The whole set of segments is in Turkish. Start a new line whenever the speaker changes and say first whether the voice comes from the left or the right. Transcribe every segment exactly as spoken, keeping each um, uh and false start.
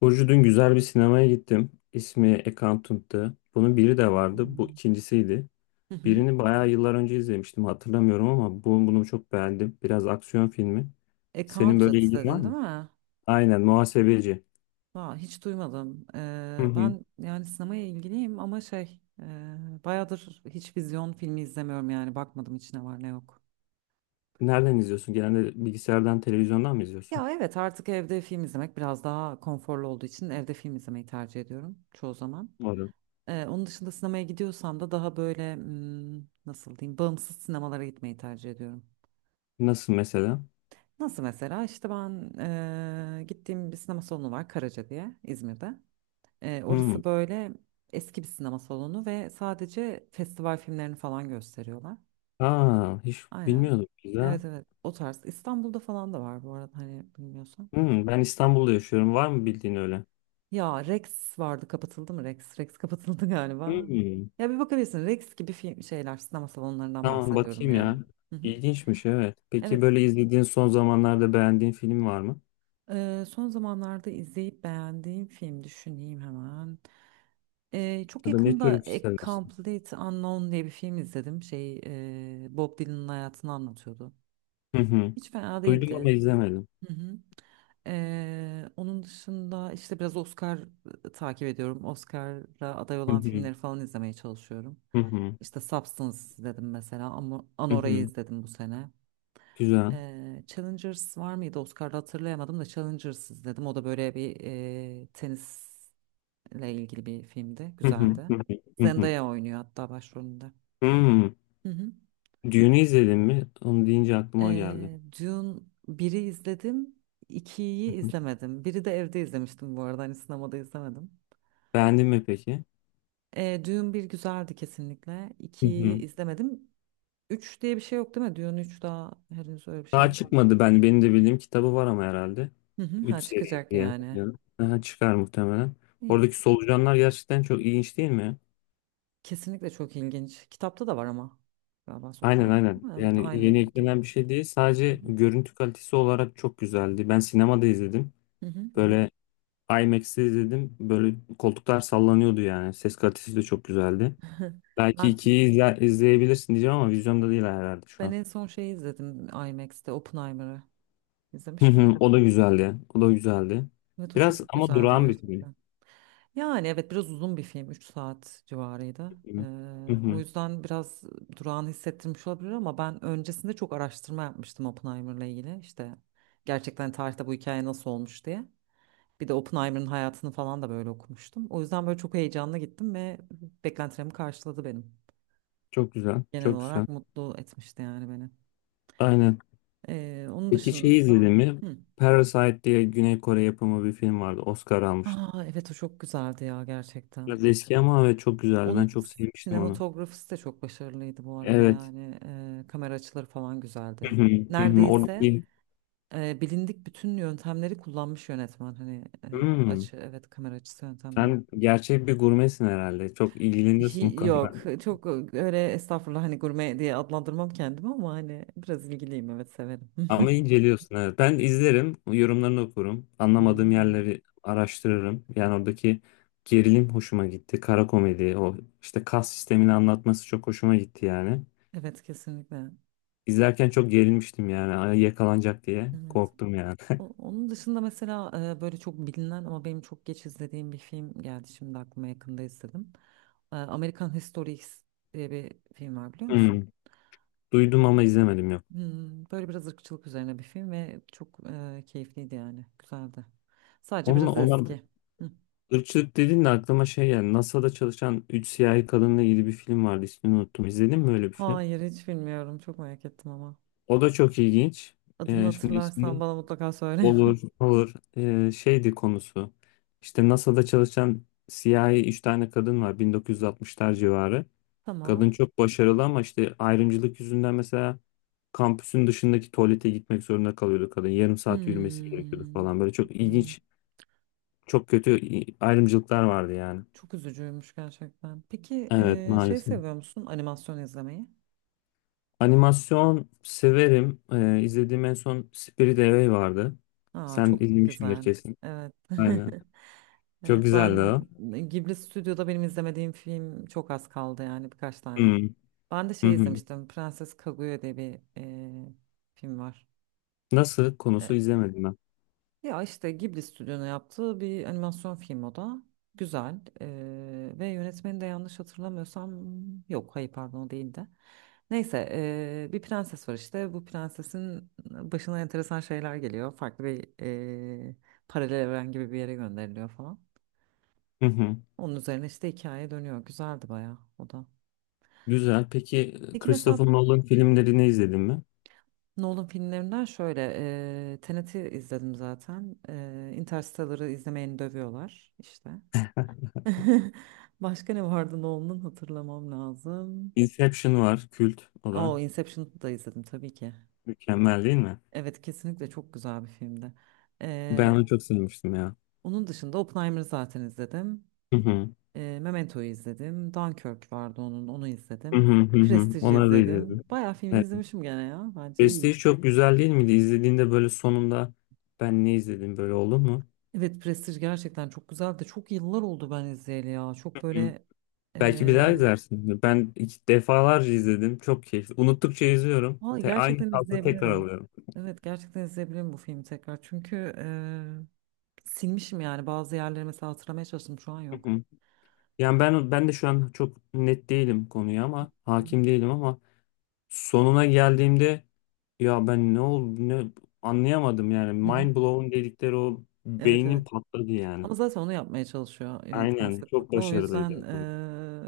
left: Burcu dün güzel bir sinemaya gittim. İsmi Accountant'tı. Bunun biri de vardı. Bu
right: Hmm.
left: ikincisiydi.
right: Hı hı.
left: Birini bayağı yıllar önce izlemiştim. Hatırlamıyorum ama bu, bunu çok beğendim. Biraz aksiyon filmi. Senin böyle
right: Accountant
left: ilgin var
right: dedin değil
left: mı?
right: mi?
left: Aynen, muhasebeci.
right: Vay, hiç duymadım.
left: Hı
right: Ee,
left: hı.
right: ben yani sinemaya ilgiliyim ama şey e, bayağıdır hiç vizyon filmi izlemiyorum yani bakmadım hiç ne var ne yok.
left: Nereden izliyorsun? Genelde bilgisayardan, televizyondan mı izliyorsun?
right: Ya evet artık evde film izlemek biraz daha konforlu olduğu için evde film izlemeyi tercih ediyorum çoğu zaman.
left: Doğru.
right: Ee, onun dışında sinemaya gidiyorsam da daha böyle hmm, nasıl diyeyim bağımsız sinemalara gitmeyi tercih ediyorum.
left: Nasıl mesela?
right: Nasıl mesela işte ben e, gittiğim bir sinema salonu var, Karaca diye, İzmir'de. Ee,
left: Hı.
right: orası böyle eski bir sinema salonu ve sadece festival filmlerini falan gösteriyorlar.
left: Aa, hiç
right: Aynen.
left: bilmiyordum, güzel.
right: Evet, evet, o tarz. İstanbul'da falan da var bu arada, hani bilmiyorsan.
left: Hı, ben İstanbul'da yaşıyorum. Var mı bildiğin öyle?
right: Ya Rex vardı, kapatıldı mı Rex? Rex kapatıldı galiba.
left: Hı.
right: Ya bir bakabilirsin, Rex gibi film şeyler, sinema salonlarından
left: Tamam,
right: bahsediyorum
left: bakayım
right: yani.
left: ya.
right: Hı hı.
left: İlginçmiş, evet. Peki
right: Evet.
left: böyle izlediğin son zamanlarda beğendiğin film var mı?
right: E, son zamanlarda izleyip beğendiğim film, düşüneyim hemen. Ee, çok
left: Ya da ne
right: yakında
left: tür bir
right: A
left: seversin?
right: Complete Unknown diye bir film izledim. Şey, e, Bob Dylan'ın hayatını anlatıyordu.
left: Hı hı.
right: Hiç fena
left: Duydum ama
right: değildi.
left: izlemedim.
right: Hı hı. Ee, onun dışında işte biraz Oscar e, takip ediyorum. Oscar'a aday
left: Hı
right: olan
left: hı.
right: filmleri falan izlemeye çalışıyorum.
left: Hı hı.
right: İşte Substance izledim mesela, ama
left: Hı
right: Anora'yı
left: hı.
right: izledim bu sene.
left: Güzel.
right: Ee, Challengers var mıydı? Oscar'da hatırlayamadım, da Challengers izledim. O da böyle bir e, tenis ile ilgili bir filmdi.
left: Hı hı.
right: Güzeldi.
left: Hı hı. Hı hı.
right: Zendaya oynuyor hatta başrolünde.
left: Hmm.
right: Hı hı.
left: Düğünü izledin mi? Onu deyince aklıma geldi.
right: Ee, Dune biri izledim. İkiyi
left: Hı hı.
right: izlemedim. Biri de evde izlemiştim bu arada. Hani sinemada izlemedim.
left: Beğendin mi peki?
right: Ee, Dune bir güzeldi kesinlikle.
left: Hı
right: ikiyi
left: hı.
right: izlemedim. Üç diye bir şey yok değil mi? Dune üç daha henüz öyle bir
left: Daha
right: şeyimiz mi?
left: çıkmadı ben. Benim de bildiğim kitabı var ama herhalde.
right: Hı hı,
left: Üç
right: ha
left: seri
right: çıkacak
left: diye
right: yani.
left: biliyorum. Aha, çıkar muhtemelen.
right: İyi.
left: Oradaki solucanlar gerçekten çok ilginç değil mi?
right: Kesinlikle çok ilginç. Kitapta da var ama. Galiba
left: Aynen,
right: solucan.
left: aynen.
right: Evet
left: Yani
right: aynı
left: yeni
right: iken.
left: eklenen bir şey değil.
right: Hı
left: Sadece görüntü kalitesi olarak çok güzeldi. Ben sinemada izledim.
right: hı, hı hı, hı
left: Böyle I M A X'te izledim. Böyle koltuklar sallanıyordu yani. Ses kalitesi de çok güzeldi.
right: hı.
left: Belki
right: Ben
left: ikiyi izle- izleyebilirsin diyeceğim ama vizyonda değil herhalde şu
right: Ben
left: an.
right: en son şeyi izledim IMAX'te Oppenheimer'ı.
left: Hı
right: İzlemiş
left: hı.
right: miydin?
left: O da güzeldi. O da güzeldi.
right: Evet, o
left: Biraz
right: çok
left: ama
right: güzeldi
left: durağan bir film.
right: gerçekten. Yani evet, biraz uzun bir film, üç saat civarıydı.
left: Hı
right: Ee, o
left: hı.
right: yüzden biraz durağan hissettirmiş olabilir, ama ben öncesinde çok araştırma yapmıştım Oppenheimer'la ilgili. İşte gerçekten tarihte bu hikaye nasıl olmuş diye. Bir de Oppenheimer'ın hayatını falan da böyle okumuştum. O yüzden böyle çok heyecanla gittim ve beklentilerimi karşıladı benim.
left: Çok güzel.
right: Genel
left: Çok güzel.
right: olarak mutlu etmişti yani beni.
left: Aynen.
right: Ee, onun
left: Peki şeyi
right: dışında...
left: izledin mi?
right: Hı.
left: Parasite diye Güney Kore yapımı bir film vardı. Oscar almıştı.
right: Aa, evet o çok güzeldi ya gerçekten.
left: Biraz eski ama evet çok güzeldi.
right: Onun
left: Ben çok sevmiştim onu.
right: sinematografisi de çok başarılıydı bu arada
left: Evet.
right: yani, Ee, kamera açıları falan
left: Hı
right: güzeldi.
left: hı, hı hı.
right: Neredeyse
left: Oradaki
right: e, bilindik bütün yöntemleri kullanmış yönetmen hani, e,
left: hmm.
right: açı, evet, kamera açısı yöntemlerini.
left: Sen gerçek bir gurmesin herhalde. Çok ilgileniyorsun bu
right: Hi-
left: konuda.
right: yok, çok öyle estağfurullah, hani gurme diye adlandırmam kendimi ama hani biraz ilgiliyim, evet, severim.
left: Ama inceliyorsun, evet. Ben izlerim, yorumlarını okurum.
right: Hı hı, hı
left: Anlamadığım
right: hı.
left: yerleri araştırırım. Yani oradaki gerilim hoşuma gitti. Kara komedi, o işte kas sistemini anlatması çok hoşuma gitti yani.
right: Evet kesinlikle.
left: İzlerken çok gerilmiştim yani. Ay, yakalanacak diye
right: Evet.
left: korktum yani.
right: O- Onun dışında mesela e, böyle çok bilinen ama benim çok geç izlediğim bir film geldi şimdi aklıma, yakında izledim. E, American History X diye bir film var, biliyor
left: Hmm.
right: musun?
left: Duydum
right: Hmm.
left: ama izlemedim, yok.
right: Hmm, böyle biraz ırkçılık üzerine bir film ve çok e, keyifliydi yani, güzeldi. Sadece
left: Onunla,
right: biraz
left: ona
right: eski. Hı.
left: Irkçılık dedin de aklıma şey yani NASA'da çalışan üç siyahi kadınla ilgili bir film vardı, ismini unuttum. İzledin mi öyle bir film?
right: Hayır, hiç bilmiyorum, çok merak ettim ama.
left: O da çok ilginç.
right: Adını
left: Ee, şimdi
right: hatırlarsan
left: ismini.
right: bana mutlaka söyle.
left: Olur, olur. Ee, şeydi konusu. İşte NASA'da çalışan siyahi üç tane kadın var, bin dokuz yüz altmışlar civarı. Kadın
right: Tamam.
left: çok başarılı ama işte ayrımcılık yüzünden mesela kampüsün dışındaki tuvalete gitmek zorunda kalıyordu kadın. Yarım saat yürümesi
right: Hmm,
left: gerekiyordu falan. Böyle çok
right: hmm,
left: ilginç, çok kötü ayrımcılıklar vardı yani.
right: Çok üzücüymüş gerçekten. Peki
left: Evet,
right: e, şey,
left: maalesef.
right: seviyor musun animasyon izlemeyi?
left: Animasyon severim. Ee, izlediğim en son Spirit Away vardı.
right: Aa,
left: Sen
right: çok
left: izlemişsindir
right: güzel.
left: kesin.
right: Evet.
left: Aynen. Çok
right: Evet,
left: güzeldi
right: ben
left: o.
right: Ghibli Stüdyo'da benim izlemediğim film çok az kaldı, yani birkaç tane.
left: Hmm,
right: Ben de
left: hı
right: şey
left: hı.
right: izlemiştim. Prenses Kaguya diye bir e, film var.
left: Nasıl? Konusu izlemedim ben.
right: Ya işte Ghibli stüdyonun yaptığı bir animasyon film o da. Güzel. Ee, ve yönetmeni de, yanlış hatırlamıyorsam, yok, hayır, pardon, o değildi. Neyse, ee, bir prenses var işte. Bu prensesin başına enteresan şeyler geliyor. Farklı bir ee, paralel evren gibi bir yere gönderiliyor falan.
left: Hı hı.
right: Onun üzerine işte hikaye dönüyor. Güzeldi bayağı o da.
left: Güzel. Peki
right: Peki mesela
left: Christopher Nolan filmlerini izledin mi?
right: Nolan filmlerinden şöyle eee Tenet'i izledim zaten. Eee Interstellar'ı izlemeyeni dövüyorlar işte. Başka ne vardı Nolan'ın, hatırlamam lazım.
left: Inception var. Kült. O da
right: Oo, Inception'ı da izledim tabii ki.
left: mükemmel değil mi?
right: Evet, kesinlikle çok güzel bir filmdi.
left: Ben
right: Ee,
left: onu çok sevmiştim ya.
right: Onun dışında Oppenheimer'ı zaten izledim.
left: Hı hı.
right: Ee, Memento'yu izledim. Dunkirk vardı, onun onu
left: Hı hı,
right: izledim.
left: hı hı.
right: Prestige'i
left: Onları da
right: izledim.
left: izledim.
right: Bayağı filmini
left: Evet.
right: izlemişim gene ya. Bence
left: Prestige
right: iyiyim.
left: çok güzel değil miydi? İzlediğinde böyle sonunda ben ne izledim böyle oldu mu?
right: Evet, Prestige gerçekten çok güzeldi. Çok yıllar oldu ben izleyeli ya. Çok böyle
left: Belki bir daha
right: ee,
left: izlersin. Ben iki- defalarca izledim. Çok keyifli. Unuttukça izliyorum.
right: vallahi
left: Te- aynı
right: gerçekten
left: tarzı tekrar
right: izleyebilirim.
left: alıyorum.
right: Evet, gerçekten izleyebilirim bu filmi tekrar. Çünkü silmişim yani bazı yerleri mesela, hatırlamaya çalıştım şu an,
left: Hı
right: yok.
left: hı. Yani ben ben de şu an çok net değilim konuya ama
right: Hı hı.
left: hakim değilim ama sonuna geldiğimde ya ben ne oldu ne anlayamadım yani
right: Hı hı.
left: mind blown dedikleri o
right: Evet,
left: beynin
right: evet.
left: patladı yani.
right: Ama zaten onu yapmaya çalışıyor yönetmen
left: Aynen, çok
right: sıklıkla. O yüzden
left: başarılıydı.
right: eee,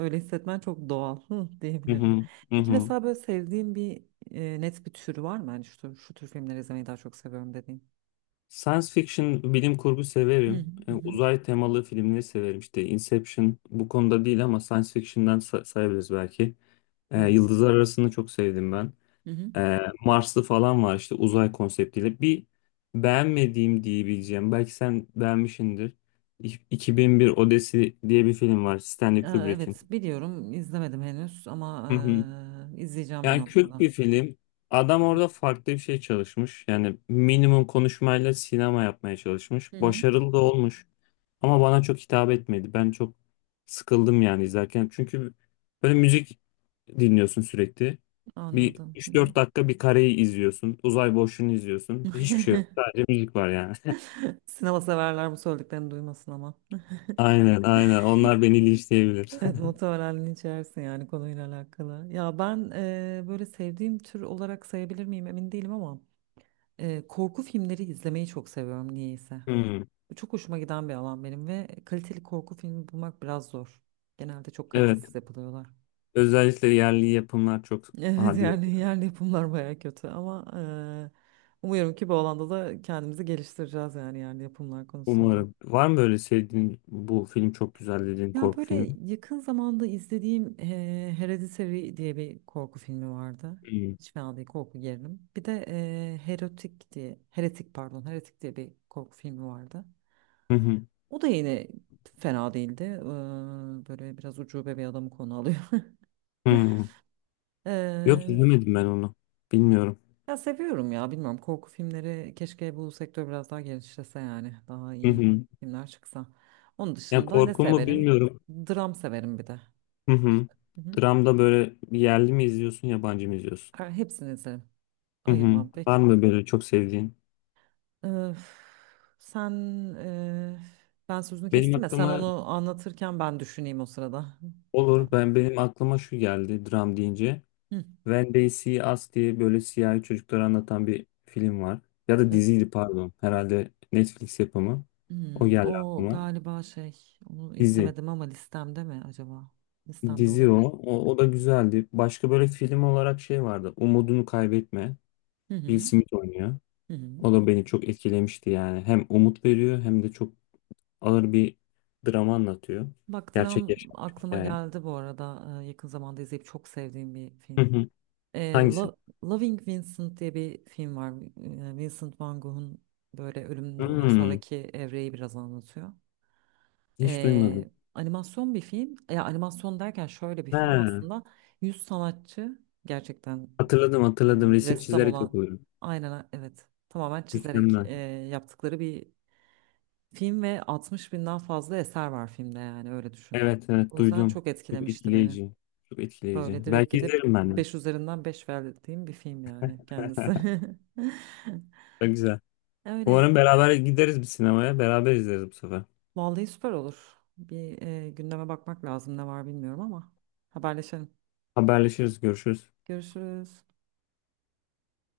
right: öyle hissetmen çok doğal, hı,
left: Hı
right: diyebilirim.
left: hı. Hı
right: Peki
left: hı.
right: mesela, böyle sevdiğin bir eee, net bir tür var mı? Yani şu, şu tür filmleri izlemeyi daha çok seviyorum dediğin.
left: Science fiction, bilim kurgu
right: Hı hı.
left: severim. E,
right: Hı hı.
left: Uzay temalı filmleri severim. İşte Inception bu konuda değil ama science fiction'dan sa- sayabiliriz belki. E,
right: Evet.
left: Yıldızlar Arası'nı çok sevdim ben.
right: Hı hı.
left: E, Marslı falan var işte uzay konseptiyle. Bir beğenmediğim diyebileceğim. Belki sen beğenmişsindir. İ- iki bin bir Odesi diye bir film var Stanley
right: Eee,
left: Kubrick'in.
right: evet, biliyorum, izlemedim henüz ama eee, izleyeceğim bir
left: Yani kült
right: noktada.
left: bir film. Adam
right: Evet,
left: orada farklı bir şey çalışmış. Yani minimum konuşmayla sinema yapmaya çalışmış.
right: Hı hı.
left: Başarılı da olmuş. Ama bana çok hitap etmedi. Ben çok sıkıldım yani izlerken. Çünkü böyle müzik dinliyorsun sürekli. Bir
right: Anladım. Hı
left: üç
right: hı.
left: dört dakika bir kareyi izliyorsun. Uzay boşluğunu izliyorsun. Hiçbir şey yok. Sadece müzik var yani.
right: Sinema severler bu söylediklerini duymasın ama.
left: Aynen, aynen. Onlar beni linçleyebilir.
right: Evet, muhtemelen içersin yani konuyla alakalı. Ya ben eee, böyle sevdiğim tür olarak sayabilir miyim, emin değilim, ama eee, korku filmleri izlemeyi çok seviyorum niyeyse.
left: Hmm,
right: Bu çok hoşuma giden bir alan benim ve kaliteli korku filmi bulmak biraz zor. Genelde çok
left: evet.
right: kalitesiz yapılıyorlar.
left: Özellikle yerli yapımlar çok.
right: Evet,
left: Hadi,
right: yani yerli yapımlar baya kötü, ama eee, umuyorum ki bu alanda da kendimizi geliştireceğiz, yani yerli yapımlar konusunda.
left: umarım. Var mı böyle sevdiğin, bu film çok güzel dediğin
right: Ya,
left: korku
right: böyle
left: filmi?
right: yakın zamanda izlediğim eee Hereditary diye bir korku filmi vardı.
left: Hmm.
right: Hiç fena değil, korku gerilim. Bir de eee Heretic diye, Heretic, pardon, Heretic diye bir korku filmi vardı.
left: Hı hı.
right: O da yine fena değildi. Eee, böyle biraz ucube bir adamı konu alıyor.
left: Hı. Yok,
right: Eee,
left: izlemedim ben onu. Bilmiyorum.
right: Ya seviyorum ya, bilmiyorum korku filmleri, keşke bu sektör biraz daha genişlese yani. Daha
left: Hı
right: iyi
left: hı.
right: filmler çıksa. Onun
left: Ya
right: dışında ne
left: korku mu,
right: severim?
left: bilmiyorum.
right: Dram severim bir de.
left: Hı hı.
right: İşte. Hı hı.
left: Dramda böyle yerli mi izliyorsun, yabancı mı izliyorsun?
right: Her- Hepsini izlerim.
left: Hı hı.
right: Ayırmam
left: Var
right: peki.
left: mı böyle çok sevdiğin?
right: Ee, sen e, Ben sözünü
left: Benim
right: kestim ya, sen
left: aklıma.
right: onu anlatırken ben düşüneyim o sırada. Hı.
left: Olur. Ben benim aklıma şu geldi dram deyince.
right: Hı.
left: When They See Us diye böyle siyahi çocukları anlatan bir film var. Ya da
right: E,
left: diziydi, pardon. Herhalde Netflix yapımı. O
right: hmm,
left: geldi
right: O
left: aklıma.
right: galiba şey, onu
left: Dizi.
right: izlemedim, ama listemde mi acaba? Listemde
left: Dizi o.
right: olabilir.
left: O, o da güzeldi. Başka böyle film olarak şey vardı. Umudunu Kaybetme.
right: Hı
left: Will
right: hı.
left: Smith oynuyor.
right: Hı hı.
left: O da beni çok etkilemişti yani. Hem umut veriyor hem de çok ağır bir drama anlatıyor.
right: Bak,
left: Gerçek
right: dram
left: yaşanmış bir
right: aklıma
left: hikaye.
right: geldi bu arada. Ee, yakın zamanda izleyip çok sevdiğim bir
left: Hı
right: film.
left: hı.
right: Ee,
left: Hangisi?
right: Lo- Loving Vincent diye bir film var. Ee, Vincent Van Gogh'un böyle ölümünden
left: Hmm,
right: sonraki evreyi biraz anlatıyor.
left: hiç duymadım.
right: Ee, animasyon bir film. Ya, animasyon derken şöyle bir film
left: Ha,
right: aslında. Yüz sanatçı gerçekten
left: hatırladım,
right: e,
left: hatırladım. Resim
right: ressam
left: çizerek
right: olan,
left: yapıyorum.
right: aynen, evet, tamamen çizerek
left: Mükemmel.
right: e, yaptıkları bir film ve altmış binden fazla eser var filmde, yani öyle düşün.
left: Evet,
right: O
left: evet,
right: yüzden
left: duydum.
right: çok
left: Çok
right: etkilemişti beni.
left: etkileyici. Çok etkileyici.
right: Böyle direkt
left: Belki
right: gidip
left: izlerim ben de.
right: beş üzerinden beş verdiğim bir film yani kendisi.
left: Çok güzel.
right: Öyle.
left: Umarım beraber gideriz bir sinemaya. Beraber izleriz bu sefer.
right: Vallahi süper olur. Bir e, gündeme bakmak lazım ne var, bilmiyorum, ama haberleşelim.
left: Haberleşiriz, görüşürüz.
right: Görüşürüz.